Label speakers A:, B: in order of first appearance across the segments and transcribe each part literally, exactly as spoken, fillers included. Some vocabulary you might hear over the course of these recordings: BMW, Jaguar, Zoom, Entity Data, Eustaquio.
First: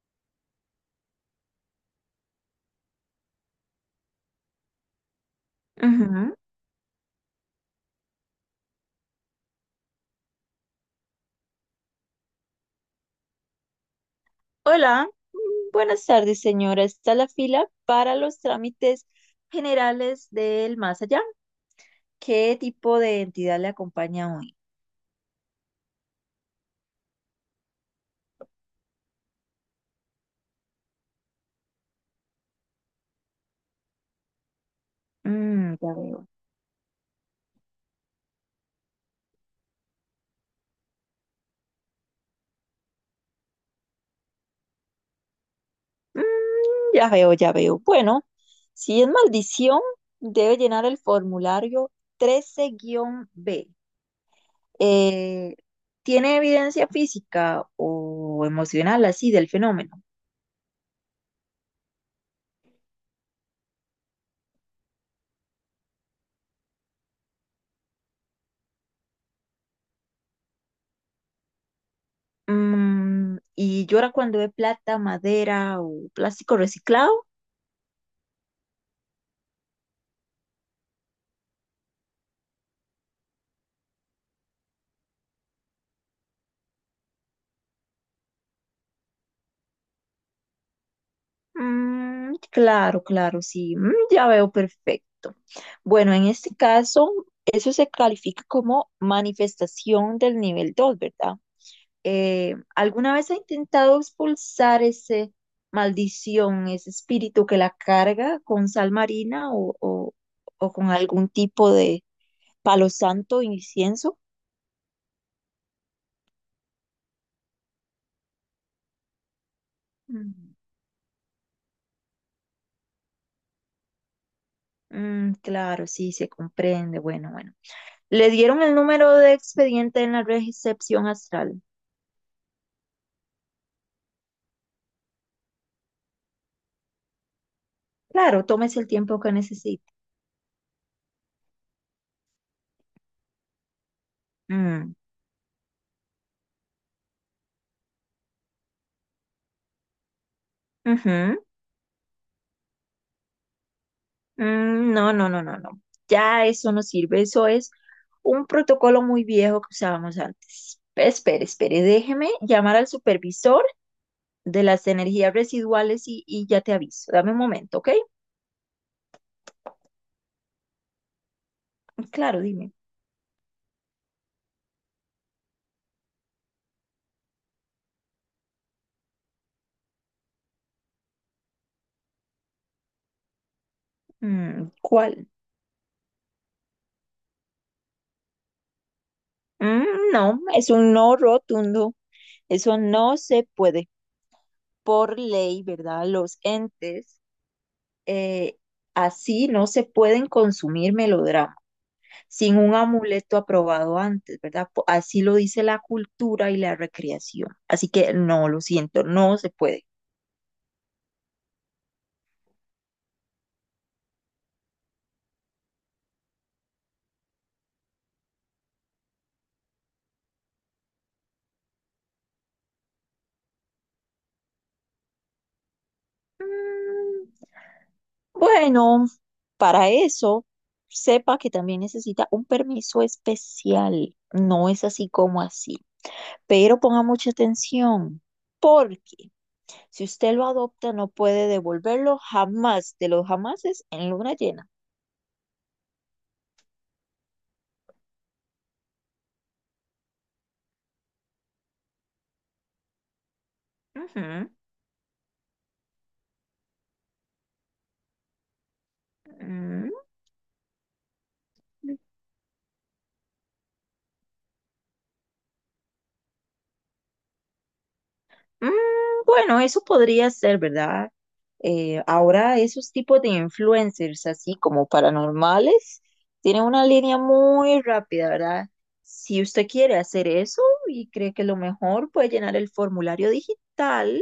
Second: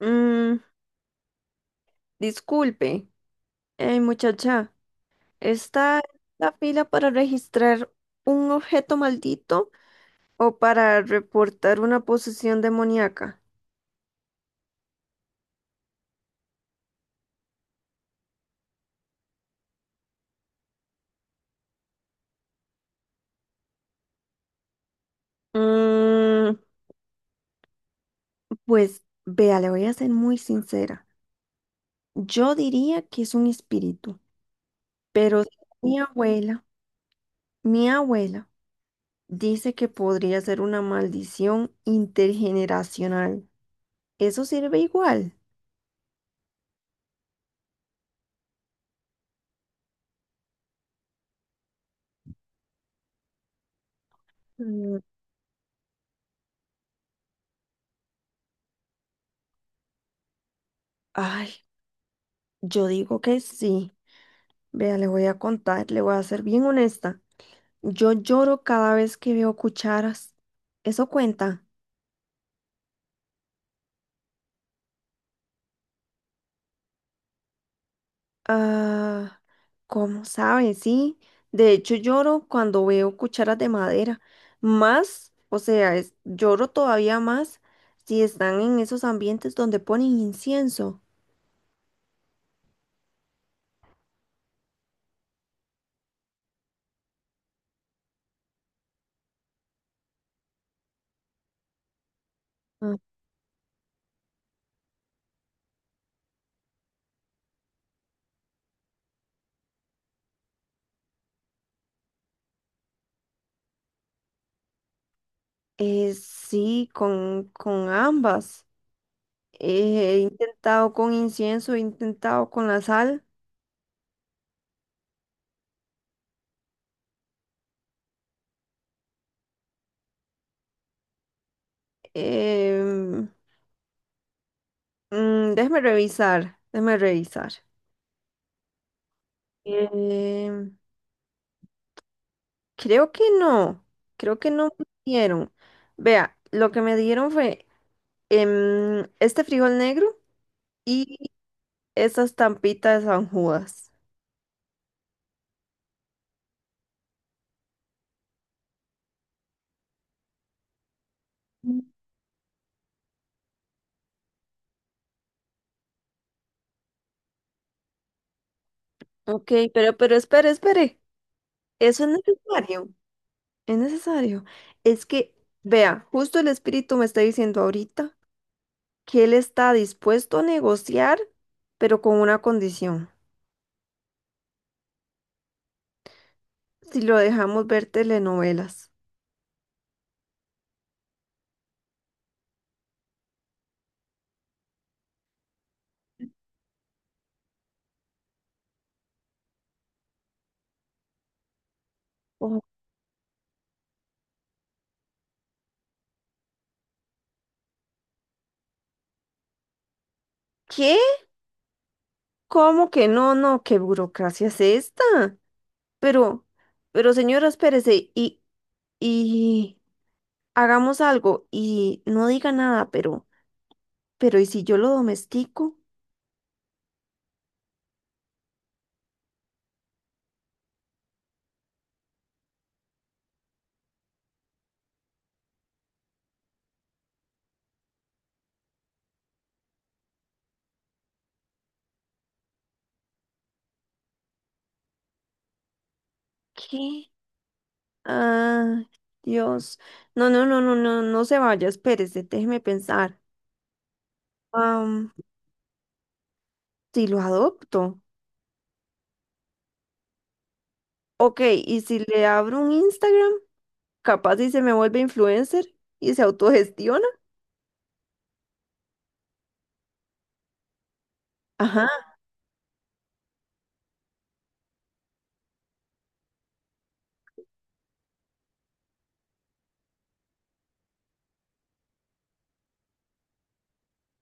A: Mm, Disculpe, eh, muchacha, ¿está en
B: Ujú.
A: la fila para registrar un objeto maldito o para reportar una posesión demoníaca?
B: Hola, buenas tardes, señora. Está la fila para los trámites generales del más allá. ¿Qué tipo de entidad le acompaña hoy?
A: Mm, pues vea, le voy a ser muy sincera. Yo diría que es un espíritu, pero si
B: Mm, ya
A: mi
B: veo.
A: abuela, mi abuela dice que podría ser una maldición intergeneracional. ¿Eso sirve igual?
B: Mm, ya veo, ya veo. Bueno, si es maldición, debe llenar el formulario trece-B.
A: Mm,
B: Eh, ¿Tiene evidencia física o emocional así del fenómeno?
A: Ay, yo digo que sí. Vea, le voy a contar, le voy a ser bien honesta. Yo lloro cada vez que veo cucharas. ¿Eso cuenta?
B: Mm, ¿y llora cuando ve plata, madera o plástico reciclado?
A: Ah, ¿cómo sabe? Sí. De hecho, lloro cuando veo cucharas de madera. Más, o sea, es- lloro todavía más si están en esos ambientes donde ponen incienso.
B: Mm, claro, claro, sí, mm, ya veo perfecto. Bueno, en este caso, eso se califica como manifestación del nivel dos, ¿verdad? Eh, ¿alguna
A: Ah.
B: vez ha intentado expulsar ese maldición, ese espíritu que la carga con sal marina o, o- o con algún tipo de palo santo o incienso?
A: Eh, sí, con, con ambas. Eh, he
B: Mm,
A: intentado con incienso, he intentado con la sal.
B: mm, claro, sí, se comprende. Bueno, bueno. Le dieron el número de expediente en la recepción astral.
A: Em, Mm, déjame revisar, déjame revisar.
B: Claro, tómese el tiempo que necesite.
A: Eh, Creo que no, creo que no me
B: Mm,
A: dieron. Vea, lo que me dieron fue em, este frijol negro y
B: ujú,
A: esas tampitas de San Judas.
B: mm, no, no, no, no, no. Ya eso no sirve. Eso es un protocolo muy viejo que usábamos antes. Espere,
A: Mm.
B: espere, déjeme llamar al supervisor de las energías residuales y, y ya te aviso. Dame un momento, ¿ok?
A: Ok, pero, pero espere, espere. Eso no es
B: Claro, dime.
A: necesario, es necesario. Es que, vea, justo el espíritu me está diciendo ahorita que él está dispuesto a negociar, pero con una condición,
B: Mm, ¿cuál?
A: si lo dejamos ver telenovelas.
B: Mm, no, es un no rotundo. Eso no se puede. Por ley, ¿verdad? Los entes eh, así no se pueden consumir melodramas sin un amuleto aprobado antes, ¿verdad? Po- Así lo dice la cultura y la recreación. Así que no, lo siento, no se puede.
A: ¿Qué? ¿Cómo que no? No, ¿qué burocracia es esta? Pero, pero señora, espérese y, y hagamos algo y no diga nada, pero, pero ¿y si yo lo domestico?
B: Mm, bueno, para eso, sepa que también necesita un permiso especial. No es así como así. Pero ponga mucha atención, porque si usted lo adopta, no puede devolverlo jamás de los jamases en luna llena.
A: ¿Qué? Ah, Dios. No, no, no, no, no, no se vaya, espérese, déjeme pensar.
B: Ujú.
A: Am, si lo adopto.
B: Mm.
A: Ok, ¿y si le abro un Instagram? Capaz y se me vuelve influencer y se autogestiona.
B: Mm, bueno, eso podría ser, ¿verdad?
A: Ajá,
B: Eh, ahora esos tipos de influencers, así como paranormales, tienen una línea muy rápida, ¿verdad? Si usted quiere hacer eso y cree que lo mejor puede llenar el formulario digital,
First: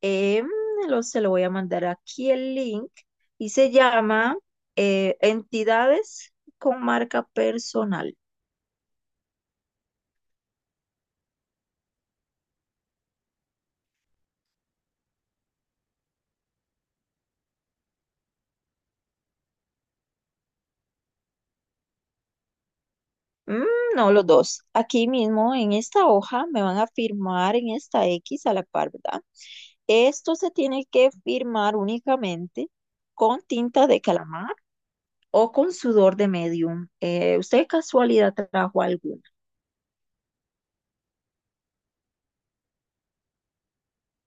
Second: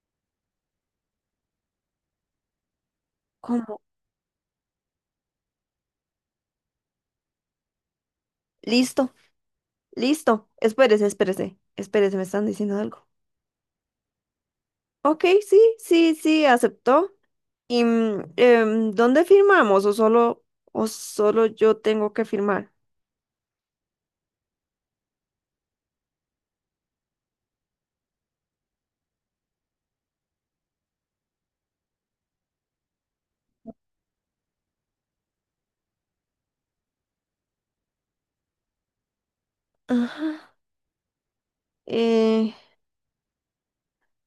B: em, lo- se lo voy a mandar aquí el link y se
A: como,
B: llama eh, Entidades con marca personal.
A: listo. Listo, espérese, espérese, espérese, me están diciendo algo. Ok, sí, sí, sí, aceptó. ¿Y mm, em, dónde firmamos? ¿O solo, o solo yo tengo que firmar?
B: Mm, no, los dos. Aquí mismo en esta hoja me van a firmar en esta X a la par, ¿verdad? Esto se tiene que firmar únicamente con tinta de calamar o con sudor de medium. Eh, ¿usted de casualidad trajo alguna?
A: Ajá. Eh,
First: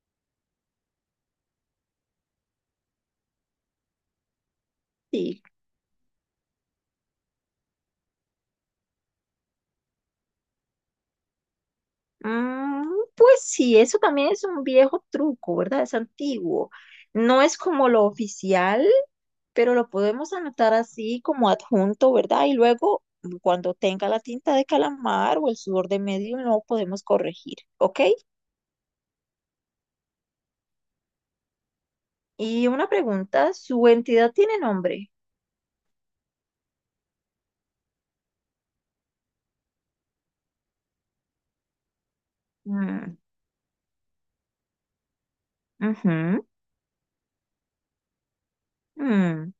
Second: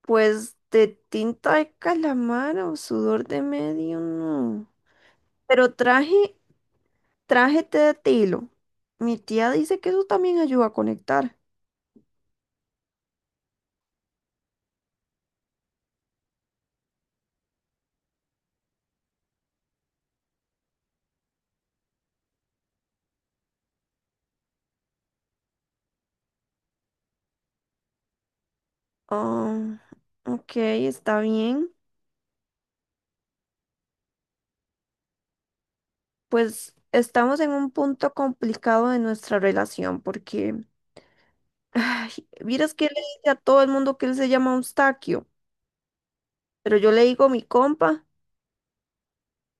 A: pues de tinta de calamar o sudor de medio, no.
B: Sí.
A: Pero traje Trájete de tilo. Mi tía dice que eso también ayuda a conectar.
B: Mm, pues sí, eso también es un viejo truco, ¿verdad? Es antiguo. No es como lo oficial, pero lo podemos anotar así como adjunto, ¿verdad? Y luego, cuando tenga la tinta de calamar o el sudor de medio, no podemos corregir, ¿ok?
A: Ah, ok, está bien.
B: Y una pregunta, ¿su entidad tiene nombre?
A: Pues estamos en un punto complicado de nuestra relación porque, ay, vieras que él le
B: Mm,
A: dice a todo el mundo que él se llama Eustaquio,
B: ujú,
A: pero yo le digo mi compa.
B: mm,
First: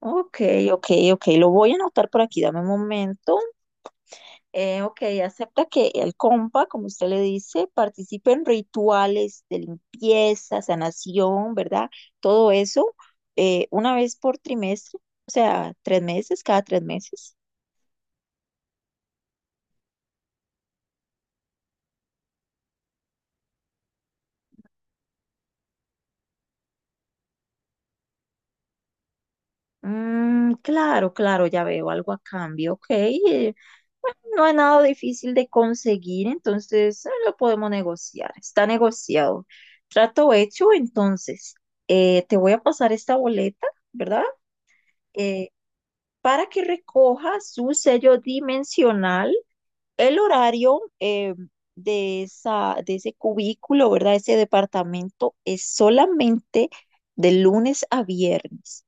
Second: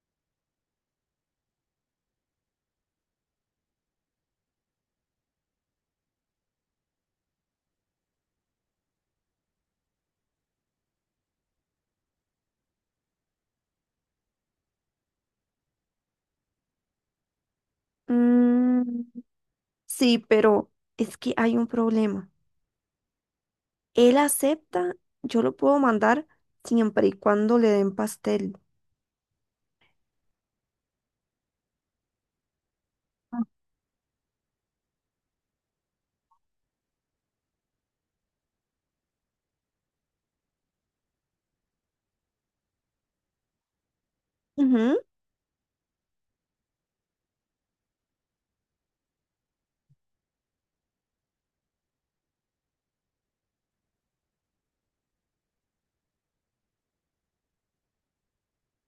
B: ok, ok, ok, lo voy a anotar por aquí, dame un momento. Eh, ok, acepta que el compa, como usted le dice, participe en rituales de limpieza, sanación, ¿verdad? Todo eso eh, una vez por trimestre, o sea, tres meses, cada tres meses.
A: Mm, sí, pero es que hay un problema. Él acepta, yo lo puedo mandar siempre y cuando le den pastel.
B: Mm, claro, claro, ya veo algo a cambio, ok. Eh, bueno, no es nada difícil de conseguir, entonces eh, lo podemos negociar, está negociado. Trato hecho, entonces, eh, te voy a pasar esta boleta, ¿verdad?
A: Ujú,
B: Eh, para que recoja su sello dimensional, el horario eh, de esa, de ese cubículo, ¿verdad? Ese departamento es solamente de lunes a viernes,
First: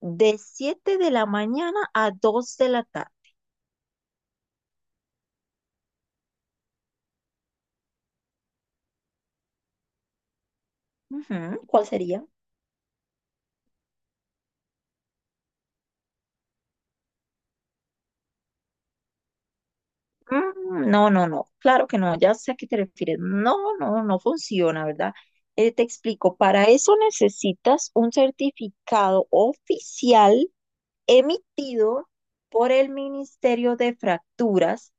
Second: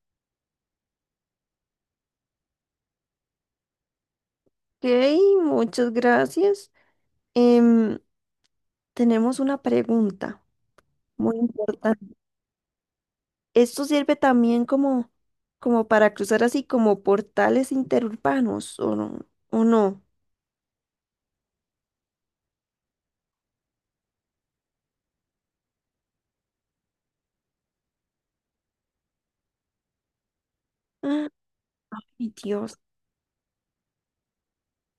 B: de siete de la mañana a dos de la tarde.
A: ok, muchas gracias. Em, Tenemos una pregunta muy
B: Ujú, ¿cuál
A: importante.
B: sería?
A: ¿Esto sirve también como, como para cruzar así como portales interurbanos o no? ¿O no?
B: Mm, no, no, no, claro que no, ya sé a qué te refieres. No, no, no funciona, ¿verdad? Eh, te explico, para eso necesitas un certificado oficial
A: Ah,
B: emitido
A: Ay,
B: por
A: Dios.
B: el Ministerio de Fracturas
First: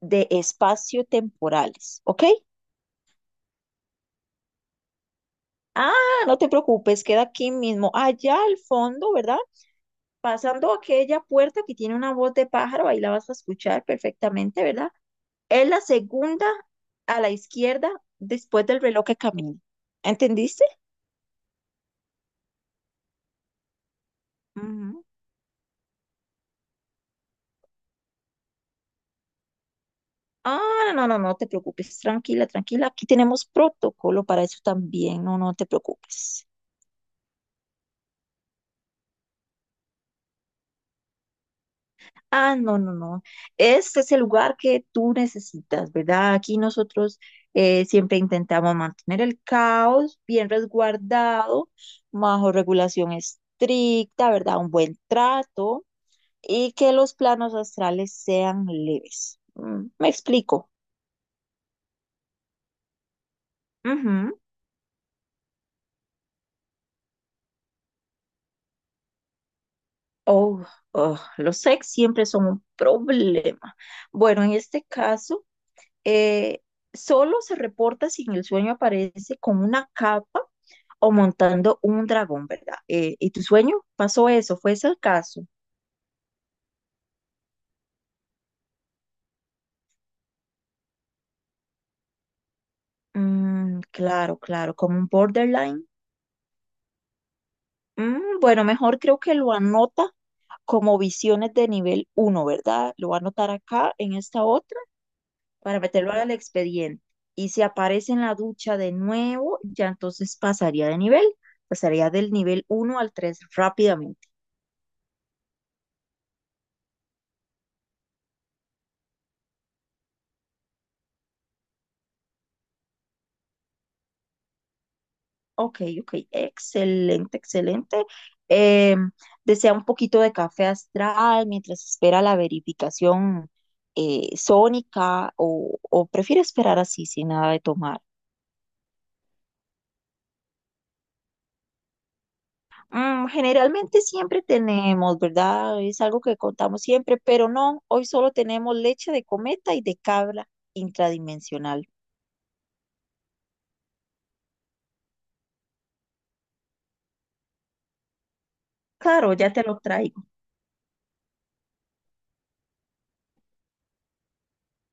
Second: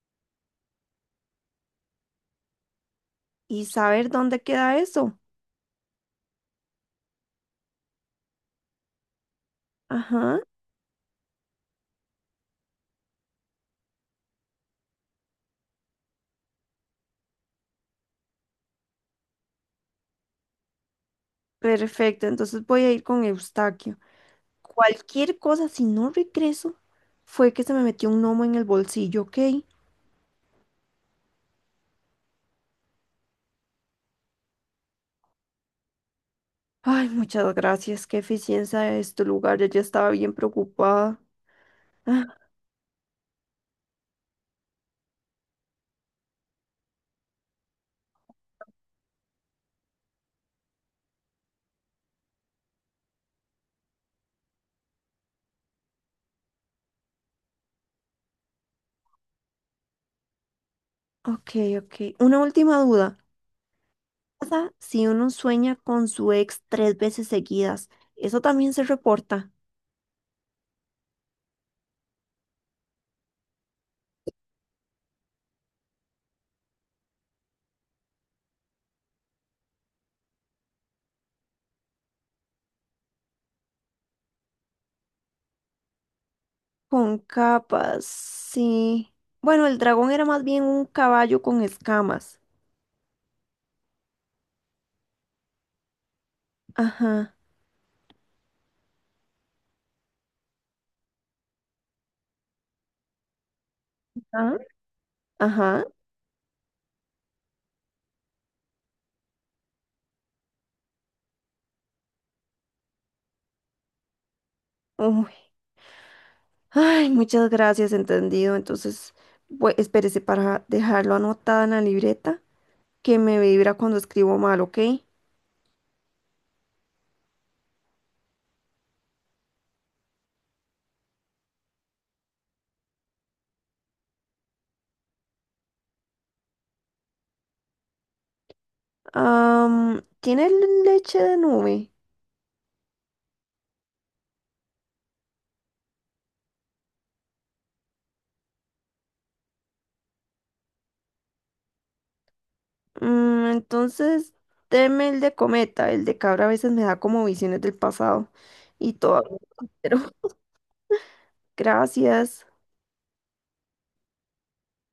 B: de Espacio-Temporales, ¿ok?
A: ¿Y saber dónde queda eso?
B: Ah, no te preocupes, queda aquí mismo, allá al fondo, ¿verdad?
A: Ajá,
B: Pasando aquella puerta que tiene una voz de pájaro, ahí la vas a escuchar perfectamente, ¿verdad? Es la segunda a la izquierda después del reloj que camina. ¿Entendiste?
A: perfecto. Entonces voy a ir con Eustaquio.
B: Ujú.
A: Cualquier cosa, si no regreso, fue que se me metió un gnomo en el bolsillo, ¿ok?
B: Ah, no, no, no, no te preocupes, tranquila, tranquila. Aquí tenemos protocolo para eso también, no, no te preocupes.
A: Ay, muchas gracias. Qué eficiencia es tu lugar. Yo ya estaba bien preocupada. Ah,
B: Ah, no, no, no. Este es el lugar que tú necesitas, ¿verdad? Aquí nosotros eh, siempre intentamos mantener el caos bien resguardado, bajo regulación estricta, ¿verdad? Un buen trato y que los planos astrales sean leves. Mm, me explico.
A: ok, ok. Una última duda.
B: Ujú.
A: ¿Qué pasa si uno sueña con su ex tres veces seguidas? Eso también se reporta.
B: Oh, oh, los ex siempre son un problema. Bueno, en este caso. eh, Solo se reporta si en el sueño aparece con una capa o montando un dragón, ¿verdad? Eh, ¿y tu sueño pasó eso? ¿Fue ese el caso?
A: Con capas, sí. Bueno, el dragón era más bien un caballo con escamas.
B: Mm, claro, claro, como un borderline.
A: Ajá.
B: Mm, bueno, mejor creo que lo anota como visiones de nivel uno, ¿verdad? Lo va a anotar acá en esta
A: ¿Ah?
B: otra para
A: Ajá.
B: meterlo al expediente. Y si aparece en la ducha de nuevo, ya entonces pasaría de nivel, pasaría del nivel uno al tres rápidamente.
A: Uy. Ay, muchas gracias, entendido. Entonces, bu- espérese para dejarlo anotada en la libreta que me vibra cuando escribo mal, ¿ok?
B: Ok, ok, excelente, excelente. Eh, Desea un poquito de café astral mientras espera la verificación eh, sónica o, o prefiere esperar así sin nada de tomar.
A: Am, tiene leche de nube.
B: Mm, generalmente siempre tenemos, ¿verdad? Es algo que contamos siempre, pero no, hoy solo tenemos leche de cometa y de cabra intradimensional.
A: Mm, entonces, deme el de cometa. El de cabra a veces me da como visiones del pasado. Y
B: Claro,
A: todo.
B: ya te lo
A: Pero
B: traigo.
A: gracias.